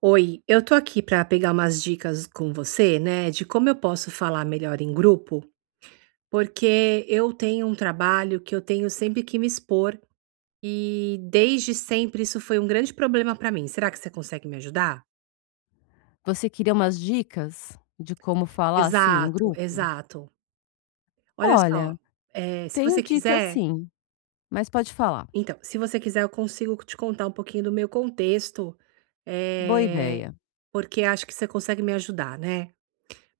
Oi, eu tô aqui para pegar umas dicas com você, né, de como eu posso falar melhor em grupo, porque eu tenho um trabalho que eu tenho sempre que me expor e desde sempre isso foi um grande problema para mim. Será que você consegue me ajudar? Você queria umas dicas de como falar, assim, em Exato, grupo? exato. Olha só, Olha, se tenho você dicas quiser, sim, mas pode falar. então, se você quiser, eu consigo te contar um pouquinho do meu contexto, Boa eh, ideia. porque acho que você consegue me ajudar, né?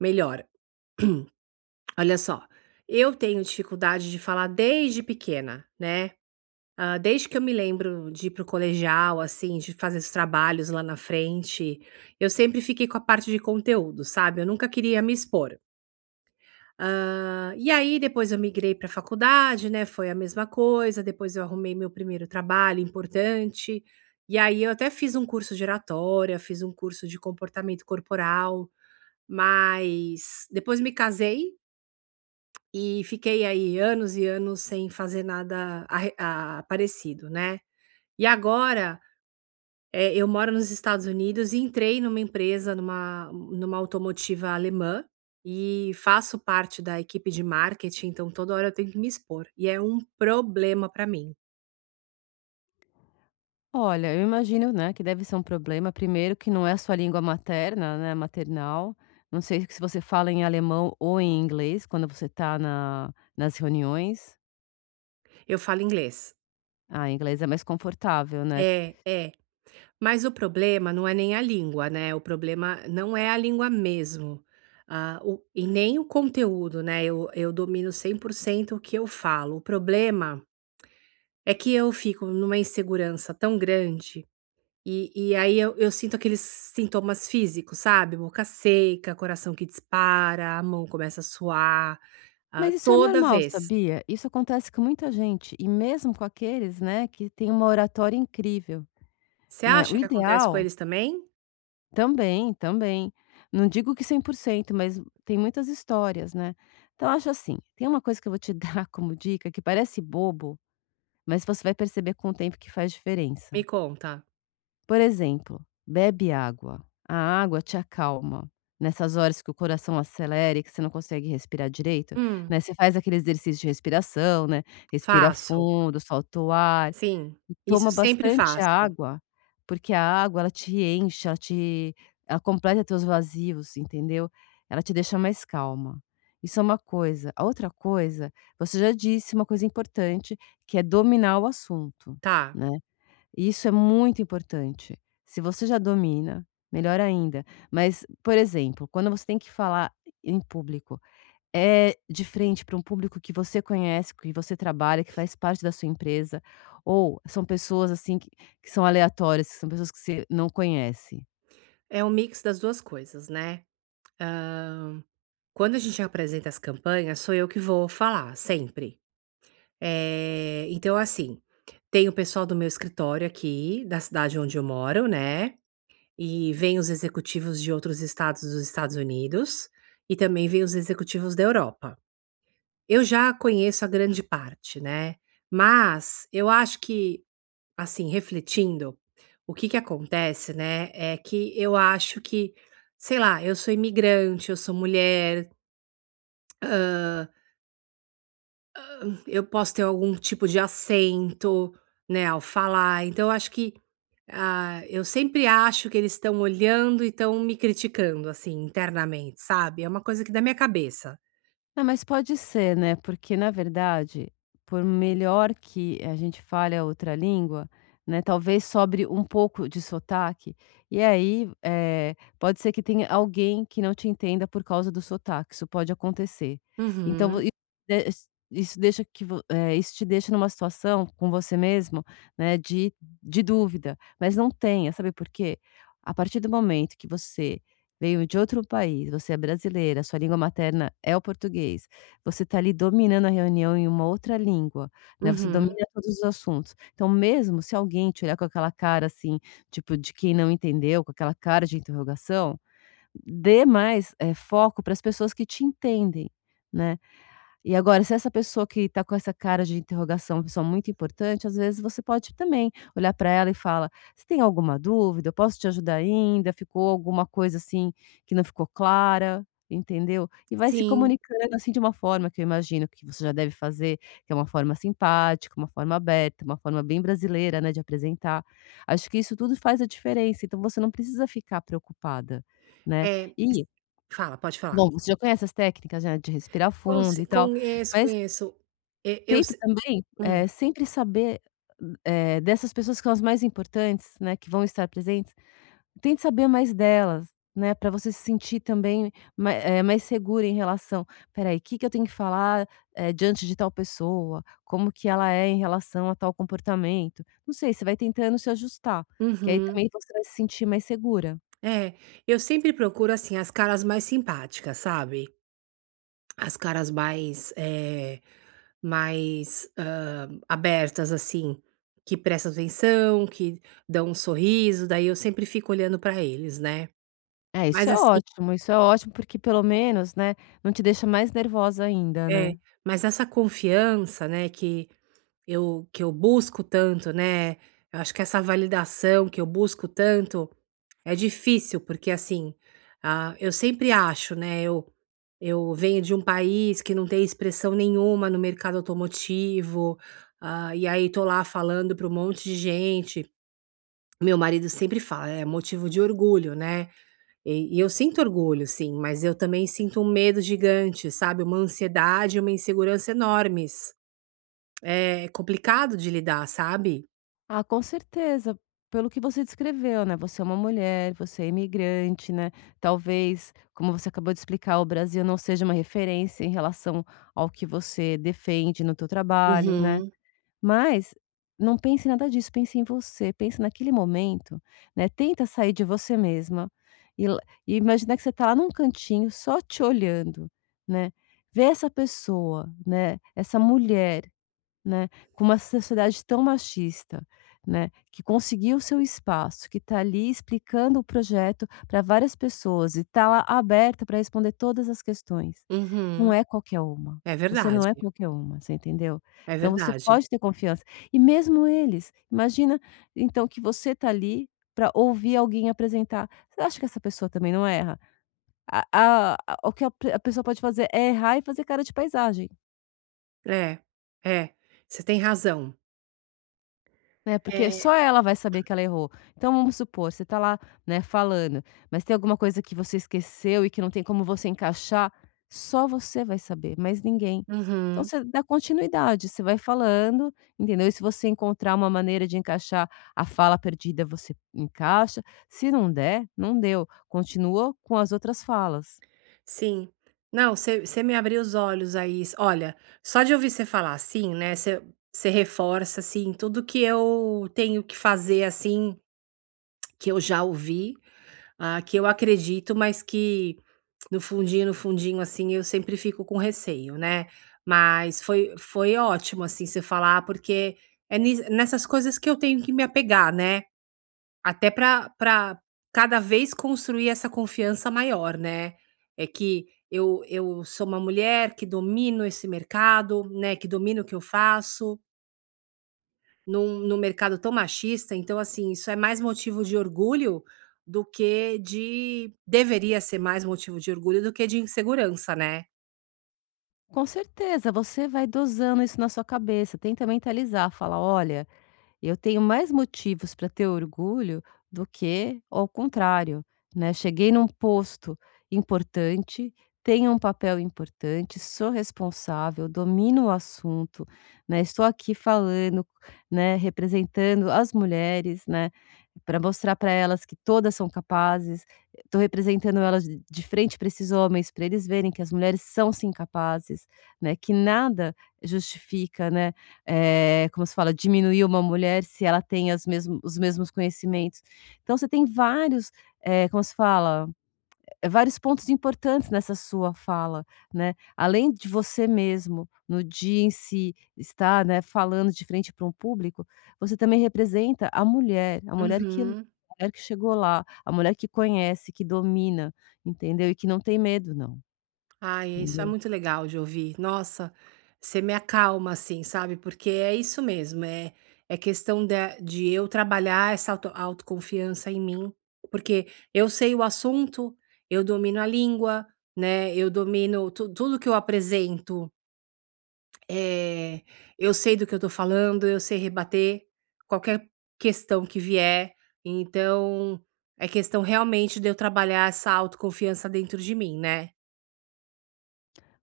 Melhor. Olha só, eu tenho dificuldade de falar desde pequena, né? Ah, desde que eu me lembro de ir pro colegial, assim, de fazer os trabalhos lá na frente, eu sempre fiquei com a parte de conteúdo, sabe? Eu nunca queria me expor. Ah, e aí depois eu migrei para faculdade, né? Foi a mesma coisa. Depois eu arrumei meu primeiro trabalho importante. E aí eu até fiz um curso de oratória, fiz um curso de comportamento corporal, mas depois me casei e fiquei aí anos e anos sem fazer nada parecido, né. E agora, eu moro nos Estados Unidos e entrei numa empresa, numa automotiva alemã, e faço parte da equipe de marketing, então toda hora eu tenho que me expor, e é um problema para mim. Olha, eu imagino, né, que deve ser um problema, primeiro que não é sua língua materna, né, maternal. Não sei se você fala em alemão ou em inglês quando você está na nas reuniões. Eu falo inglês. Ah, inglês é mais confortável, né. É, é. Mas o problema não é nem a língua, né, o problema não é a língua mesmo, ah, o e nem o conteúdo, né, eu domino 100% o que eu falo. O problema é que eu fico numa insegurança tão grande, e aí eu sinto aqueles sintomas físicos, sabe, boca seca, coração que dispara, a mão começa a suar, ah, Mas isso é toda normal, vez. sabia? Isso acontece com muita gente, e mesmo com aqueles, né, que têm uma oratória incrível, Você né. O acha que acontece com ideal eles também? também, também. Não digo que cem por cento, mas tem muitas histórias, né. Então acho assim, tem uma coisa que eu vou te dar como dica que parece bobo, mas você vai perceber com o tempo que faz diferença. Me conta. Por exemplo, bebe água. A água te acalma. Nessas horas que o coração acelera e que você não consegue respirar direito, Hum, né, você faz aquele exercício de respiração, né, respira faço. fundo, solta o ar, Sim, e isso toma sempre bastante faço. água, porque a água, ela te enche, ela te ela completa teus vazios, entendeu? Ela te deixa mais calma. Isso é uma coisa. A outra coisa, você já disse uma coisa importante, que é dominar o assunto, Tá. né? E isso é muito importante. Se você já domina, melhor ainda. Mas, por exemplo, quando você tem que falar em público, é de frente para um público que você conhece, que você trabalha, que faz parte da sua empresa, ou são pessoas, assim, que são aleatórias, que são pessoas que você não conhece? É um mix das 2 coisas, né. Hã, quando a gente apresenta as campanhas, sou eu que vou falar, sempre. Então assim, tem o pessoal do meu escritório aqui, da cidade onde eu moro, né, e vêm os executivos de outros estados dos Estados Unidos, e também vêm os executivos da Europa. Eu já conheço a grande parte, né, mas eu acho que, assim, refletindo, o que que acontece, né, é que eu acho que, sei lá, eu sou imigrante, eu sou mulher, hã, eu posso ter algum tipo de acento, né, ao falar, então eu acho que, ah, eu sempre acho que eles estão olhando e estão me criticando, assim, internamente, sabe, é uma coisa que dá minha cabeça. Não, mas pode ser, né, porque na verdade, por melhor que a gente fale a outra língua, né, talvez sobre um pouco de sotaque, e aí, pode ser que tenha alguém que não te entenda por causa do sotaque, isso pode acontecer. Então vo Uhum, i des isso deixa que isso te deixa numa situação com você mesmo, né, de dúvida, mas não tenha, sabe por quê? A partir do momento que você veio de outro país, você é brasileira, sua língua materna é o português, você está ali dominando a reunião em uma outra língua, né, você uhum. domina todos os assuntos. Então mesmo se alguém te olhar com aquela cara, assim, tipo, de quem não entendeu, com aquela cara de interrogação, dê mais, foco para as pessoas que te entendem, né. E agora, se essa pessoa que está com essa cara de interrogação é uma pessoa muito importante, às vezes você pode também olhar para ela e fala: "Você tem alguma dúvida? Eu posso te ajudar ainda? Ficou alguma coisa, assim, que não ficou clara?", entendeu? E vai se Sim, comunicando, assim, de uma forma que eu imagino que você já deve fazer, que é uma forma simpática, uma forma aberta, uma forma bem brasileira, né, de apresentar. Acho que isso tudo faz a diferença, então você não precisa ficar preocupada, né. é, E, fala, pode falar. bom, você já conhece as técnicas, né, de respirar fundo Conse e tal, conheço, mas conheço. E eu tento se também, hum, sempre saber, dessas pessoas que são as mais importantes, né, que vão estar presentes, tente saber mais delas, né, para você se sentir também mais segura em relação: "Espera aí, que eu tenho que falar, diante de tal pessoa? Como que ela é em relação a tal comportamento?". Não sei, você vai tentando se ajustar, que aí uhum. também você vai se sentir mais segura. É, eu sempre procuro, assim, as caras mais simpáticas, sabe? As caras mais, mais, abertas, assim, que prestam atenção, que dão um sorriso, daí eu sempre fico olhando pra eles, né. É, Mas assim isso é ótimo, porque pelo menos, né, não te deixa mais nervosa ainda, é, né. mas essa confiança, né, que eu busco tanto, né, eu acho que essa validação que eu busco tanto, é difícil, porque assim, ah, eu sempre acho, né, eu venho de um país que não tem expressão nenhuma no mercado automotivo, ah, e aí tô lá falando para um monte de gente. Meu marido sempre fala: "É motivo de orgulho", né, e eu sinto orgulho sim, mas eu também sinto um medo gigante, sabe, uma ansiedade uma insegurança enormes. É complicado de lidar, sabe? Ah, com certeza. Pelo que você descreveu, né, você é uma mulher, você é imigrante, né, talvez, como você acabou de explicar, o Brasil não seja uma referência em relação ao que você defende no teu trabalho, né, Uhum, mas não pense em nada disso, pense em você, pense naquele momento, né, tenta sair de você mesma e l e imaginar que você tá lá num cantinho só te olhando, né. Vê essa pessoa, né, essa mulher, né, com uma sociedade tão machista, né, que conseguiu seu espaço, que está ali explicando o projeto para várias pessoas e está lá aberta para responder todas as questões. uhum. Não é qualquer uma, É você não é verdade, qualquer uma, você entendeu? é Então você verdade. pode ter confiança. E mesmo eles, imagina então que você está ali para ouvir alguém apresentar. Você acha que essa pessoa também não erra? A o que a pessoa pode fazer é errar e fazer cara de paisagem. É, é, você tem razão. Né, porque É. só ela vai saber que ela errou. Então vamos supor, você tá lá, né, falando, mas tem alguma coisa que você esqueceu e que não tem como você encaixar, só você vai saber, mas ninguém. Então Uhum, você dá continuidade, você vai falando, entendeu? E se você encontrar uma maneira de encaixar a fala perdida, você encaixa, se não der, não deu, continua com as outras falas. sim. Não, você me abriu os olhos aí. Olha, só de ouvir você falar assim, né, você reforça, assim, tudo que eu tenho que fazer, assim. Que eu já ouvi, ah, que eu acredito, mas que no fundinho, no fundinho, assim, eu sempre fico com receio, né. Mas foi ótimo, assim, você falar, porque é nis nessas coisas que eu tenho que me apegar, né, até para cada vez construir essa confiança maior, né. É que eu sou uma mulher que domino esse mercado, né, que domino o que eu faço num mercado tão machista, então, assim, isso é mais motivo de orgulho do que de deveria ser mais motivo de orgulho do que de insegurança, né. Com certeza, você vai dosando isso na sua cabeça, tenta mentalizar, fala: "Olha, eu tenho mais motivos para ter orgulho do que ao contrário, né. Cheguei num posto importante, tenho um papel importante, sou responsável, domino o assunto, né, estou aqui falando, né, representando as mulheres, né, para mostrar para elas que todas são capazes. Estou representando elas de frente para esses homens, para eles verem que as mulheres são sim capazes, né, que nada justifica, né, como se fala? Diminuir uma mulher se ela tem as mesmo os mesmos conhecimentos. Então você tem vários, como se fala? É, vários pontos importantes nessa sua fala, né. Além de você mesmo, no dia em si, estar, né, falando de frente para um público, você também representa a mulher que luta, Uhum. a mulher que chegou lá, a mulher que conhece, que domina, entendeu? E que não tem medo não, Ai, isso é entendeu? muito legal de ouvir. Nossa, você me acalma, assim, sabe, porque é isso mesmo, é questão da de eu trabalhar essa autoconfiança em mim, porque eu sei o assunto, eu domino a língua, né, eu domino tu tudo que eu apresento. Eh, eu sei do que eu tô falando, eu sei rebater qualquer questão que vier, então é questão realmente de eu trabalhar essa autoconfiança dentro de mim, né.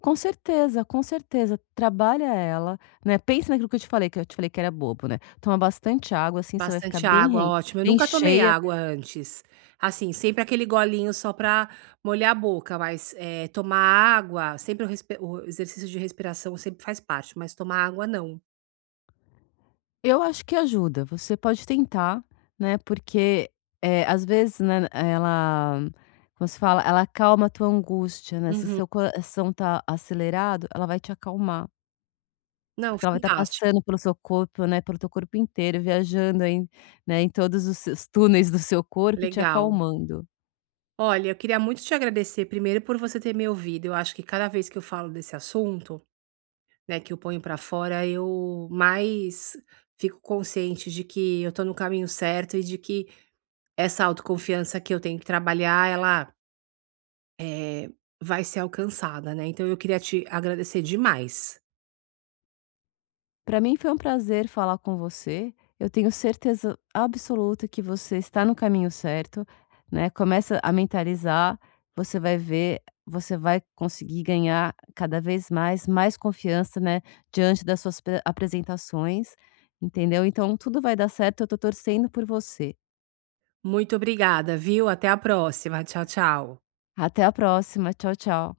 Com certeza, com certeza. Trabalha ela, né, pensa naquilo que eu te falei, que eu te falei que era bobo, né. Toma bastante água, assim, você vai ficar Bastante água, ótimo. Eu bem nunca tomei cheia. água antes, assim, sempre aquele golinho só pra molhar a boca, mas, tomar água, sempre o respi o exercício de respiração sempre faz parte, mas tomar água não. Eu acho que ajuda, você pode tentar, né, porque, às vezes, né, ela como se fala? Ela acalma a tua angústia, né, se Uhum. seu coração tá acelerado, ela vai te acalmar, Não, porque ela vai estar fantástico, passando pelo seu corpo, né, pelo teu corpo inteiro, viajando em, né, em todos os seus túneis do seu corpo e te legal. acalmando. Olha, eu queria muito te agradecer primeiro por você ter me ouvido. Eu acho que cada vez que eu falo desse assunto, né, que eu ponho pra fora, eu mais fico consciente de que eu tô no caminho certo e de que essa autoconfiança que eu tenho que trabalhar, ela eh, vai ser alcançada, né? Então eu queria te agradecer demais. Para mim foi um prazer falar com você. Eu tenho certeza absoluta que você está no caminho certo, né. Começa a mentalizar, você vai ver, você vai conseguir ganhar cada vez mais, mais confiança, né, diante das suas pre apresentações, entendeu. Então tudo vai dar certo, eu estou torcendo por você. Muito obrigada, viu? Até a próxima. Tchau, tchau. Até a próxima, tchau, tchau.